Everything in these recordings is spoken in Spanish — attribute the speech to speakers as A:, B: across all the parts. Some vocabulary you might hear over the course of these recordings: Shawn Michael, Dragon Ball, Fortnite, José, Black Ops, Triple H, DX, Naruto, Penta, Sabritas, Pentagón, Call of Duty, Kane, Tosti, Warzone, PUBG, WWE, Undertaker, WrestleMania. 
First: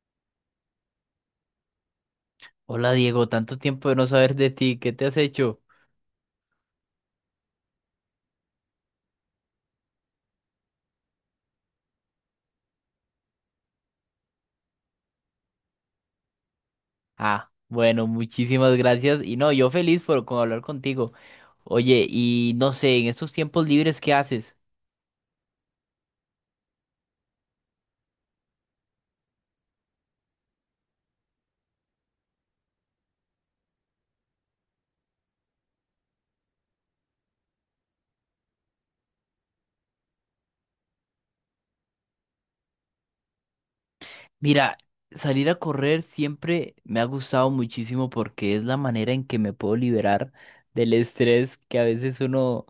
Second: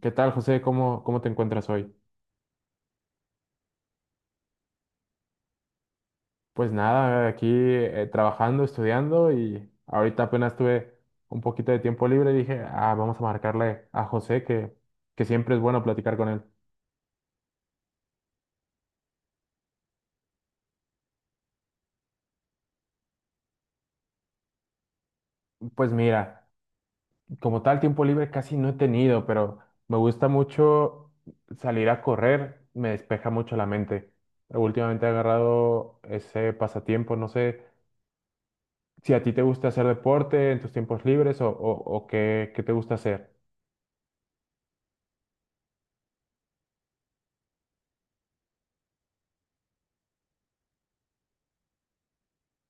A: ¿Qué tal, José? ¿Cómo te encuentras hoy?
B: Hola Diego, tanto tiempo de no saber de ti, ¿qué te has hecho?
A: Pues nada, aquí trabajando, estudiando y ahorita apenas tuve un poquito de tiempo libre y dije, ah, vamos a marcarle a José que siempre es bueno platicar con él.
B: Ah, bueno, muchísimas gracias y no, yo feliz por con hablar contigo. Oye, y no sé, en estos tiempos libres, ¿qué haces?
A: Pues mira, como tal tiempo libre casi no he tenido, pero me gusta mucho salir a correr, me despeja mucho la mente. Últimamente he agarrado ese pasatiempo, no sé si a ti te gusta hacer deporte en tus tiempos libres o qué, qué te gusta hacer.
B: Mira, salir a correr siempre me ha gustado muchísimo porque es la manera en que me puedo liberar del estrés que a veces uno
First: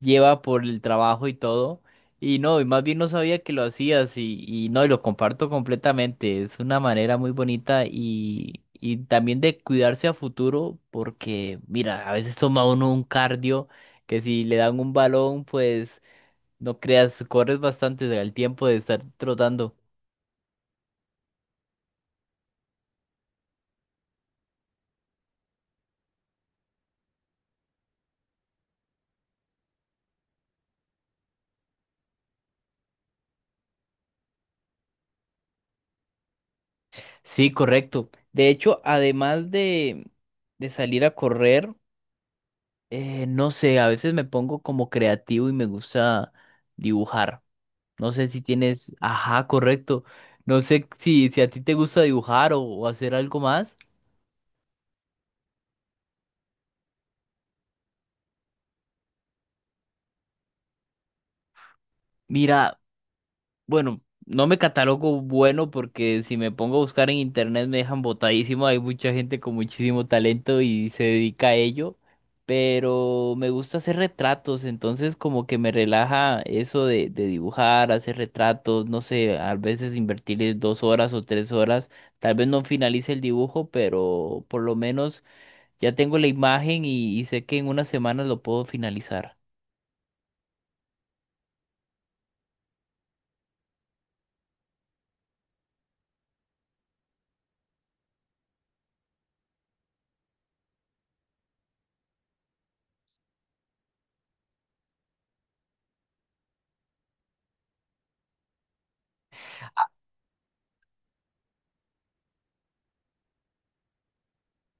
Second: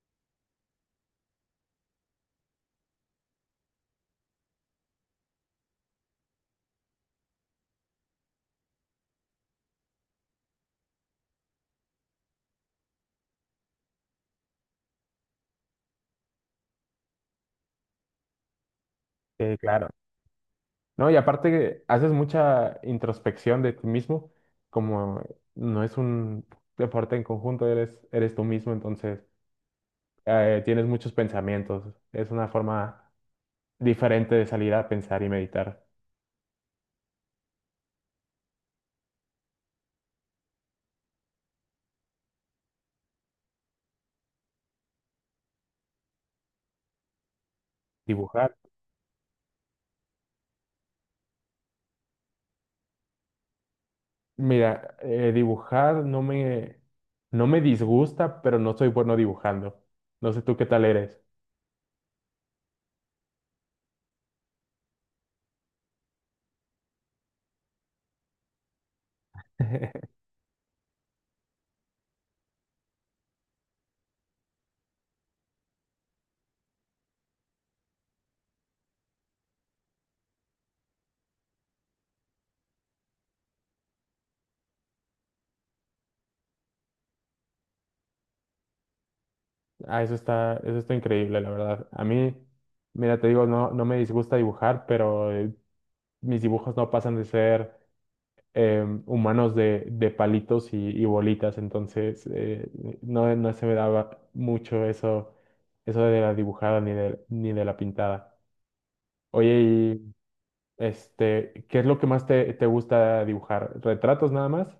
B: lleva por el trabajo y todo. Y no, y más bien no sabía que lo hacías y no, y lo comparto completamente. Es una manera muy bonita y también de cuidarse a futuro porque, mira, a veces toma uno un cardio que si le dan un balón, pues no creas, corres bastante el tiempo de estar
A: Sí,
B: trotando.
A: claro. No, y aparte que haces mucha introspección de ti mismo, como no es un deporte en conjunto, eres, eres tú mismo, entonces tienes muchos pensamientos. Es una forma diferente de salir a pensar y meditar.
B: Sí, correcto. De hecho, de salir a correr, no sé, a veces me pongo como creativo y me gusta dibujar. No sé si
A: Dibujar.
B: tienes, ajá, correcto. No sé si, si a ti te gusta dibujar o hacer algo más.
A: Mira, dibujar no me disgusta, pero no soy bueno dibujando. No sé tú qué tal eres.
B: Mira, bueno, no me catalogo bueno porque si me pongo a buscar en internet me dejan botadísimo. Hay mucha gente con muchísimo talento y se dedica a ello. Pero me gusta hacer retratos, entonces como que me relaja eso de dibujar, hacer retratos, no sé, a veces invertirle dos horas o tres horas. Tal vez no finalice el dibujo, pero por lo menos ya tengo la imagen y sé que en unas semanas lo puedo finalizar.
A: Ah, eso está increíble, la verdad. A mí, mira, te digo, no, no me disgusta dibujar, pero mis dibujos no pasan de ser humanos de palitos y bolitas, entonces no, no se me daba mucho eso, eso de la dibujada ni de, ni de la pintada. Oye, y este, ¿qué es lo que más te, te gusta dibujar? ¿Retratos nada más?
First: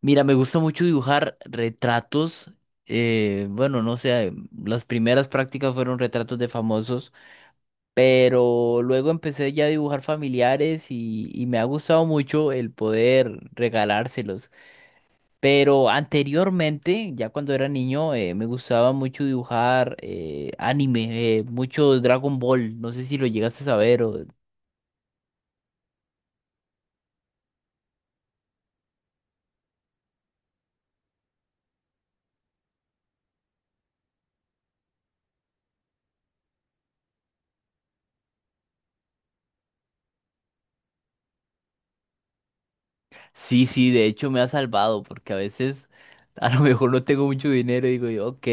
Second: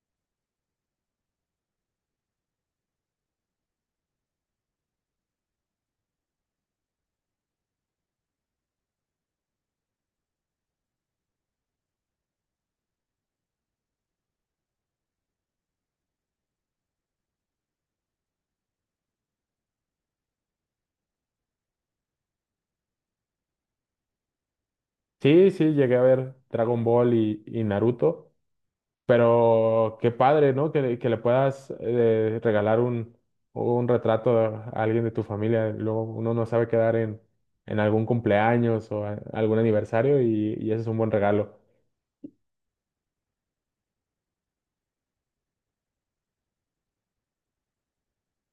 B: Mira, me gusta mucho dibujar retratos. Bueno, no sé, las primeras prácticas fueron retratos de famosos, pero luego empecé ya a dibujar familiares y me ha gustado mucho el poder regalárselos. Pero anteriormente, ya cuando era niño, me gustaba mucho dibujar anime, mucho Dragon Ball. No sé si lo llegaste a saber o
A: Sí, sí, llegué a ver Dragon Ball y Naruto. Pero qué padre, ¿no? Que le puedas regalar un retrato a alguien de tu familia. Luego uno no sabe quedar en algún cumpleaños o algún aniversario y ese es un buen regalo.
B: sí, sí, de hecho me ha salvado porque a veces a lo mejor no tengo mucho dinero y digo yo, ok,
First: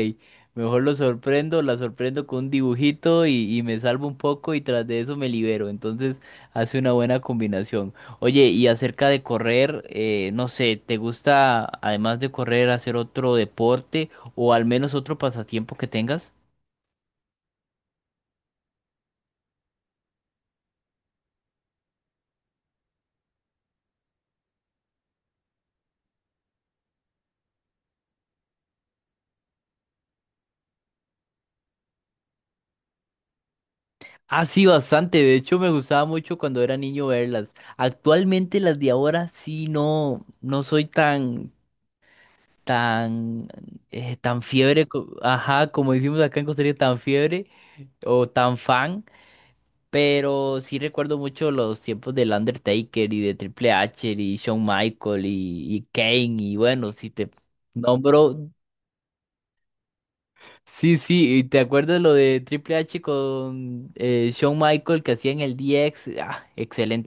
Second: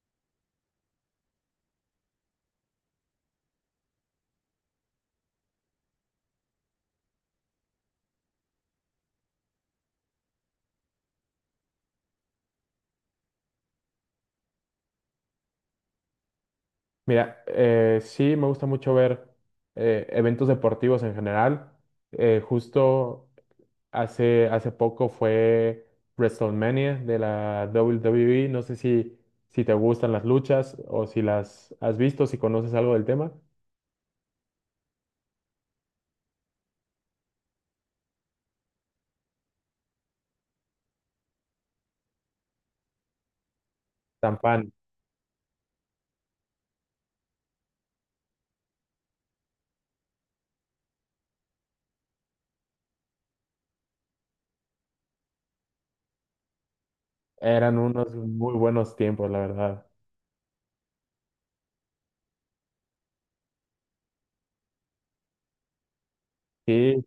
B: mejor lo sorprendo, la sorprendo con un dibujito y me salvo un poco y tras de eso me libero. Entonces hace una buena combinación. Oye, y acerca de correr, no sé, ¿te gusta además de correr hacer otro deporte o al menos otro pasatiempo que tengas?
A: Mira, sí me gusta mucho ver eventos deportivos en general. Justo hace, hace poco fue WrestleMania de la WWE. No sé si, si te gustan las luchas o si las has visto, si conoces algo del tema.
B: Ah, sí, bastante. De hecho, me gustaba mucho cuando era niño verlas. Actualmente las de ahora sí no, no soy tan tan, tan
A: Tampoco.
B: fiebre, co- ajá, como decimos acá en Costa Rica, tan fiebre o tan fan, pero sí recuerdo mucho los tiempos del Undertaker y de Triple H y Shawn Michael y Kane y bueno, si te
A: Eran unos
B: nombro,
A: muy buenos tiempos, la verdad.
B: sí, sí, y te acuerdas lo de Triple H con Shawn Michael que hacían el DX, ah,
A: Sí,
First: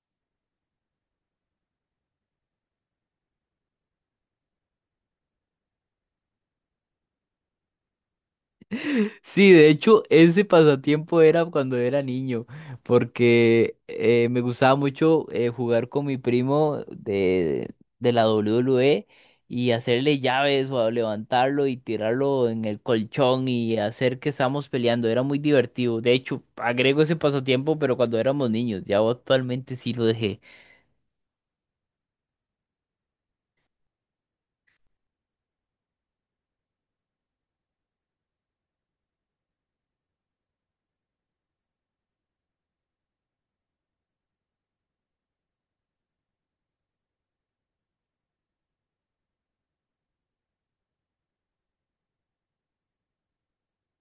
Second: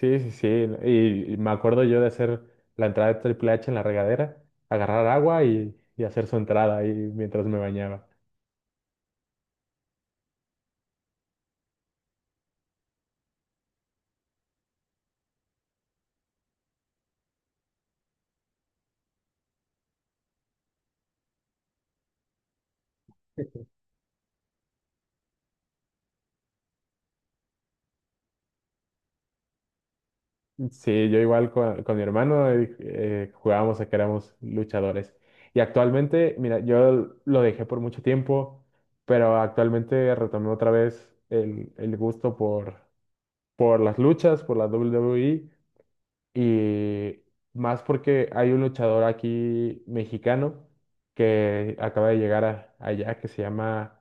A: sí, sí, sí. Y me acuerdo yo de hacer la entrada de Triple H en la regadera, agarrar agua y hacer su entrada ahí mientras me bañaba.
B: sí, de hecho, ese pasatiempo era cuando era niño, porque me gustaba mucho jugar con mi primo de la WWE y hacerle llaves o a levantarlo y tirarlo en el colchón y hacer que estábamos peleando. Era muy divertido. De hecho, agrego ese pasatiempo, pero cuando éramos niños, ya actualmente sí lo dejé.
A: Sí, yo igual con mi hermano jugábamos a que éramos luchadores. Y actualmente, mira, yo lo dejé por mucho tiempo, pero actualmente retomé otra vez el gusto por las luchas, por la WWE. Y más porque hay un luchador aquí mexicano que acaba de llegar allá que se llama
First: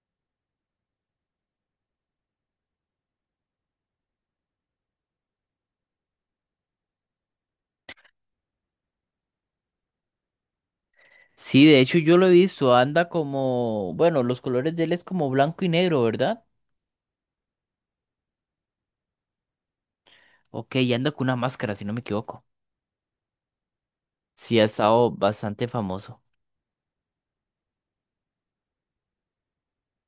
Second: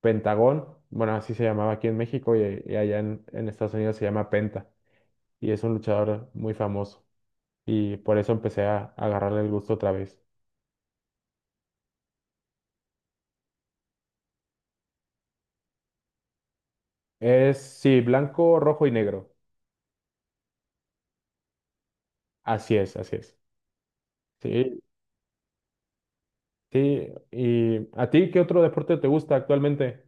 A: Pentagón. Bueno, así se llamaba aquí en México y allá en Estados Unidos se llama Penta. Y es un luchador muy famoso. Y por eso empecé a agarrarle el gusto otra vez.
B: Sí, de hecho, yo lo he visto. Anda como, bueno, los colores de él es como blanco y negro, ¿verdad?
A: Es, sí, blanco, rojo y negro.
B: Ok, y anda con una máscara, si no me equivoco.
A: Así es, así es.
B: Sí, ha
A: Sí,
B: estado bastante famoso.
A: sí. ¿Y a ti qué otro deporte te gusta actualmente?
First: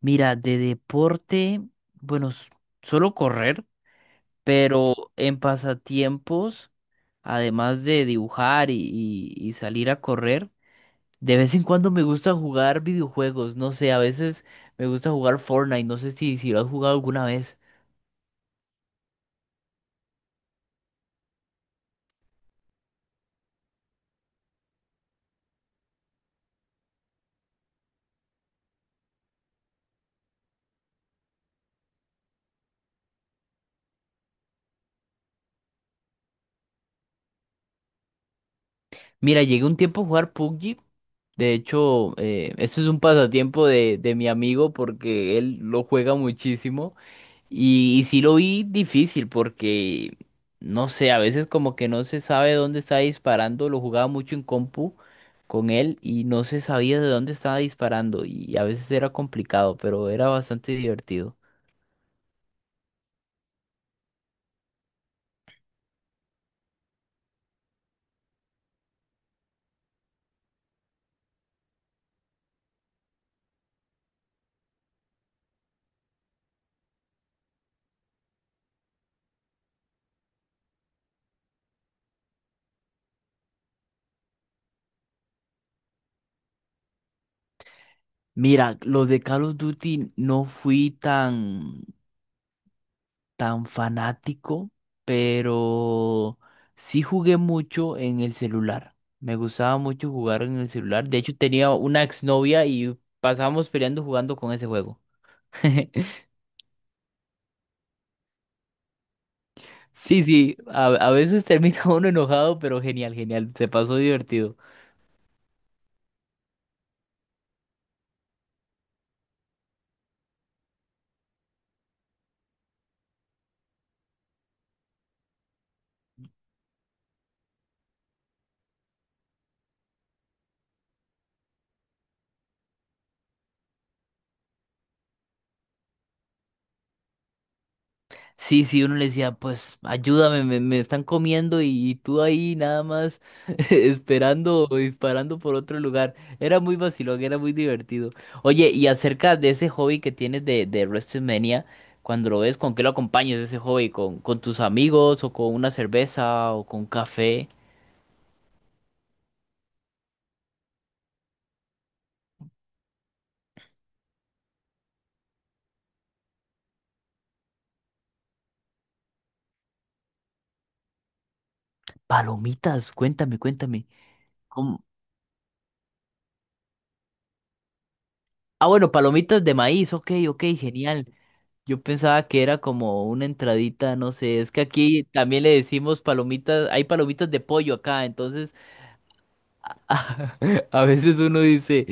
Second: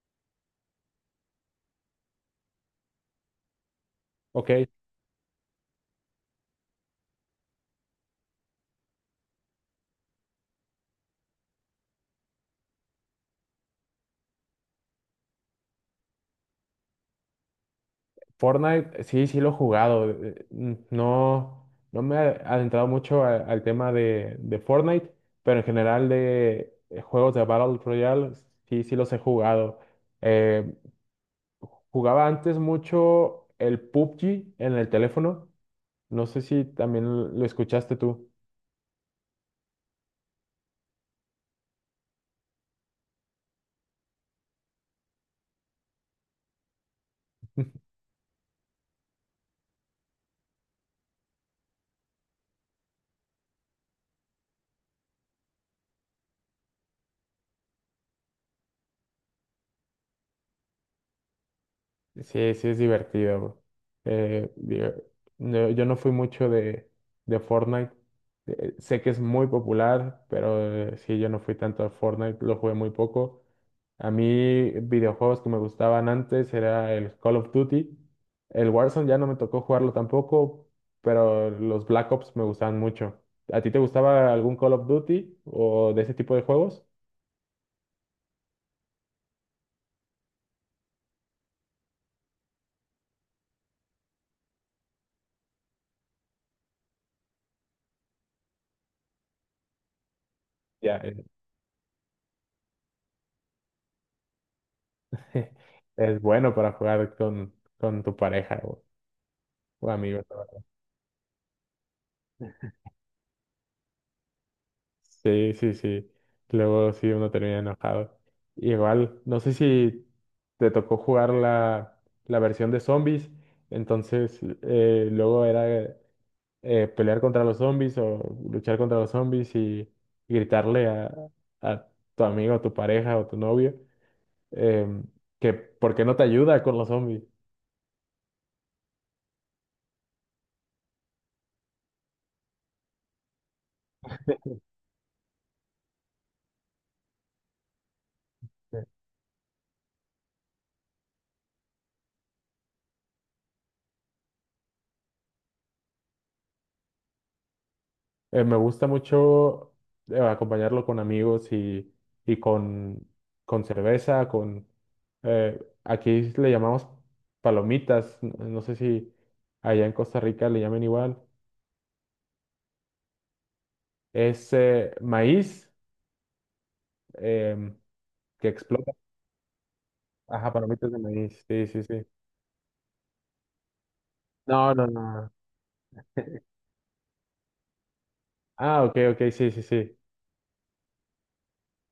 B: Mira, de deporte, bueno, s- solo correr,
A: Ok.
B: pero en pasatiempos, además de dibujar y salir a correr, de vez en cuando me gusta jugar videojuegos. No sé, a veces me gusta jugar Fortnite, no sé si, si lo has jugado alguna vez.
A: Fortnite, sí, sí lo he jugado. No, no me he adentrado mucho al tema de Fortnite, pero en general de juegos de Battle Royale, sí, sí los he jugado. Eh, jugaba antes mucho el PUBG en el teléfono. No sé si también lo escuchaste tú.
B: Mira, llegué un tiempo a jugar PUBG. De hecho, esto es un pasatiempo de mi amigo porque él lo juega muchísimo. Y sí lo vi difícil porque, no sé, a veces como que no se sabe dónde está disparando, lo jugaba mucho en compu con él y no se sabía de dónde estaba disparando y a veces era complicado, pero era bastante divertido.
A: Sí, sí es divertido, bro. Digo, yo no fui mucho de Fortnite. Sé que es muy popular, pero sí, yo no fui tanto a Fortnite, lo jugué muy poco. A mí, videojuegos que me gustaban antes era el Call of Duty. El Warzone ya no me tocó jugarlo tampoco, pero los Black Ops me gustaban mucho. ¿A ti te gustaba algún Call of Duty o de ese tipo de juegos?
B: Mira, los de Call of Duty no fui tan, tan fanático, pero sí jugué mucho en el celular. Me gustaba mucho jugar en el
A: Ya,
B: celular. De hecho, tenía una exnovia y pasábamos peleando jugando con ese juego.
A: es bueno para jugar con tu pareja o
B: Sí,
A: amigos,
B: sí,
A: ¿no?
B: a veces termina uno enojado, pero genial, genial, se pasó divertido.
A: Sí, sí, sí. Luego sí uno termina enojado. Igual, no sé si te tocó jugar la, la versión de zombies, entonces luego era pelear contra los zombies o luchar contra los zombies y gritarle a tu amigo, tu pareja o tu novio em, que por qué no te ayuda con los zombies.
B: Sí, sí, uno le decía, pues ayúdame, me están comiendo y tú ahí nada más esperando o disparando por otro lugar. Era muy vacilón, era muy divertido. Oye, y acerca de ese hobby que tienes de WrestleMania, cuando lo ves, ¿con qué lo acompañas ese hobby? Con tus amigos o con una cerveza o con café?
A: Me gusta mucho acompañarlo con amigos y con cerveza, con... aquí le llamamos palomitas, no sé si allá en Costa Rica le llamen igual.
B: Palomitas, cuéntame, cuéntame.
A: Es maíz em, que
B: Ah, bueno,
A: explota.
B: palomitas de maíz, ok, ok,
A: Ajá, palomitas de
B: genial.
A: maíz, sí,
B: Yo
A: sí, sí.
B: pensaba que era como una entradita, no sé, es que
A: No, no,
B: aquí
A: no.
B: también le decimos palomitas, hay palomitas de pollo acá, entonces
A: Ah, ok, ok, sí, sí, sí.
B: a, veces uno dice,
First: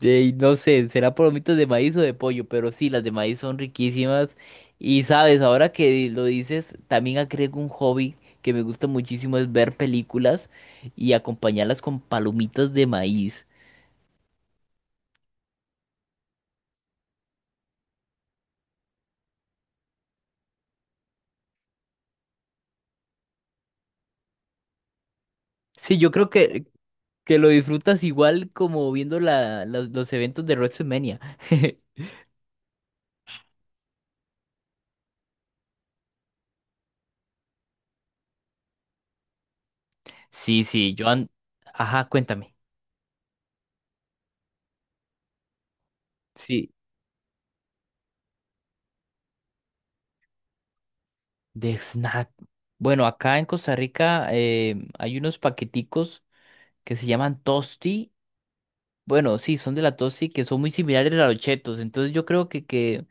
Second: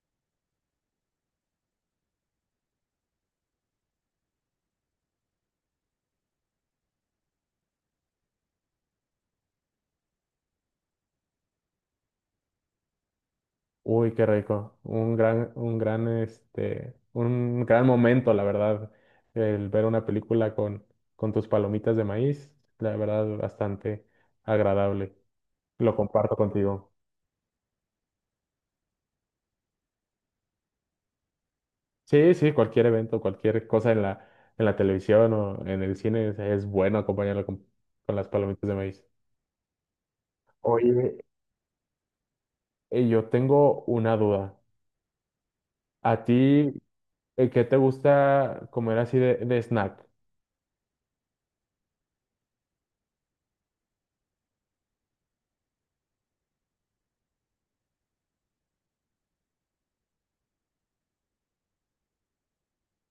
B: "Ey, no sé, será palomitas de maíz o de pollo, pero sí, las de maíz son riquísimas. Y sabes, ahora que lo dices, también agrego un hobby que me gusta muchísimo, es ver películas y acompañarlas con palomitas de maíz.
A: Uy, qué rico. Un gran, este, un gran momento, la verdad, el ver una película con tus palomitas de maíz, la verdad, bastante agradable. Lo
B: Sí, yo creo
A: comparto
B: que
A: contigo.
B: lo disfrutas igual como viendo los eventos de WrestleMania.
A: Sí, sí, cualquier evento, cualquier cosa en la televisión o en el cine es bueno acompañarlo con las palomitas de maíz.
B: Sí, sí,
A: Oye,
B: Joan. Ajá, cuéntame.
A: yo tengo una duda. ¿A ti,
B: Sí,
A: qué te gusta comer así de snack?
B: de snack. Bueno, acá en Costa Rica hay unos paqueticos que se llaman Tosti. Bueno, sí, son de la Tosti que son muy similares a los chetos. Entonces yo creo que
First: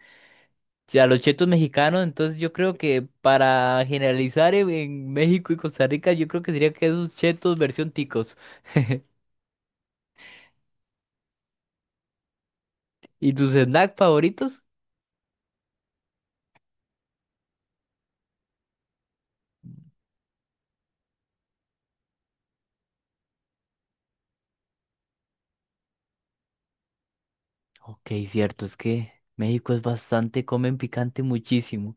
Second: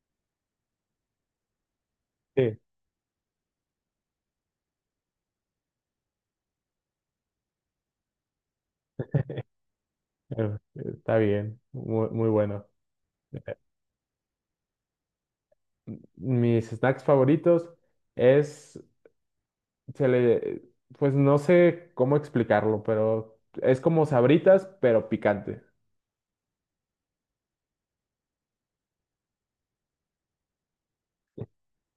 B: sí, a los chetos mexicanos, entonces
A: Sí,
B: yo creo que para generalizar en México y Costa Rica, yo creo que sería que esos chetos versión ticos.
A: está bien, muy, muy bueno.
B: ¿Y tus snacks favoritos?
A: Mis snacks favoritos es, se le, pues no sé cómo explicarlo, pero es como Sabritas, pero picante.
B: Ok, cierto, es que México es bastante, comen picante muchísimo.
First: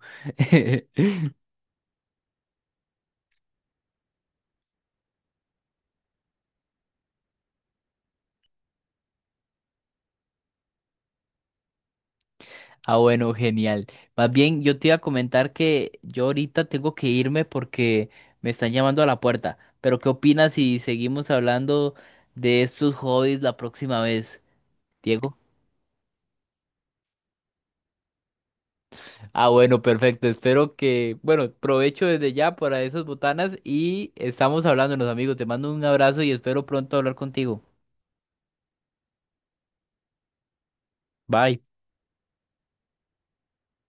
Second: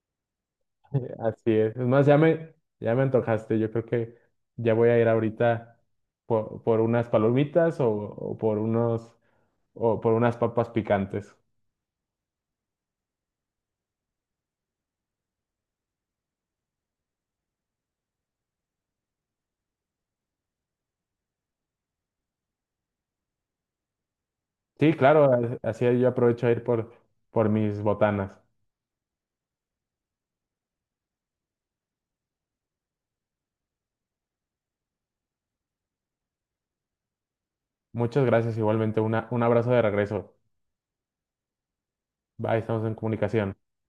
A: Así es. Es más, ya me antojaste. Yo creo que ya voy a ir ahorita por unas palomitas o por unos, o por unas papas picantes.
B: Ah, bueno, genial. Más bien, yo te iba a comentar que yo ahorita tengo que irme porque me están llamando a la puerta. Pero, ¿qué opinas si seguimos hablando de estos hobbies la próxima vez,
A: Sí, claro,
B: Diego?
A: así yo aprovecho a ir por mis botanas.
B: Ah, bueno, perfecto. Espero que, bueno, provecho desde ya para esas botanas y estamos hablándonos, amigos. Te mando un abrazo y espero pronto hablar contigo.
A: Muchas gracias, igualmente. Una, un abrazo de regreso.
B: Bye.
A: Bye, estamos en comunicación.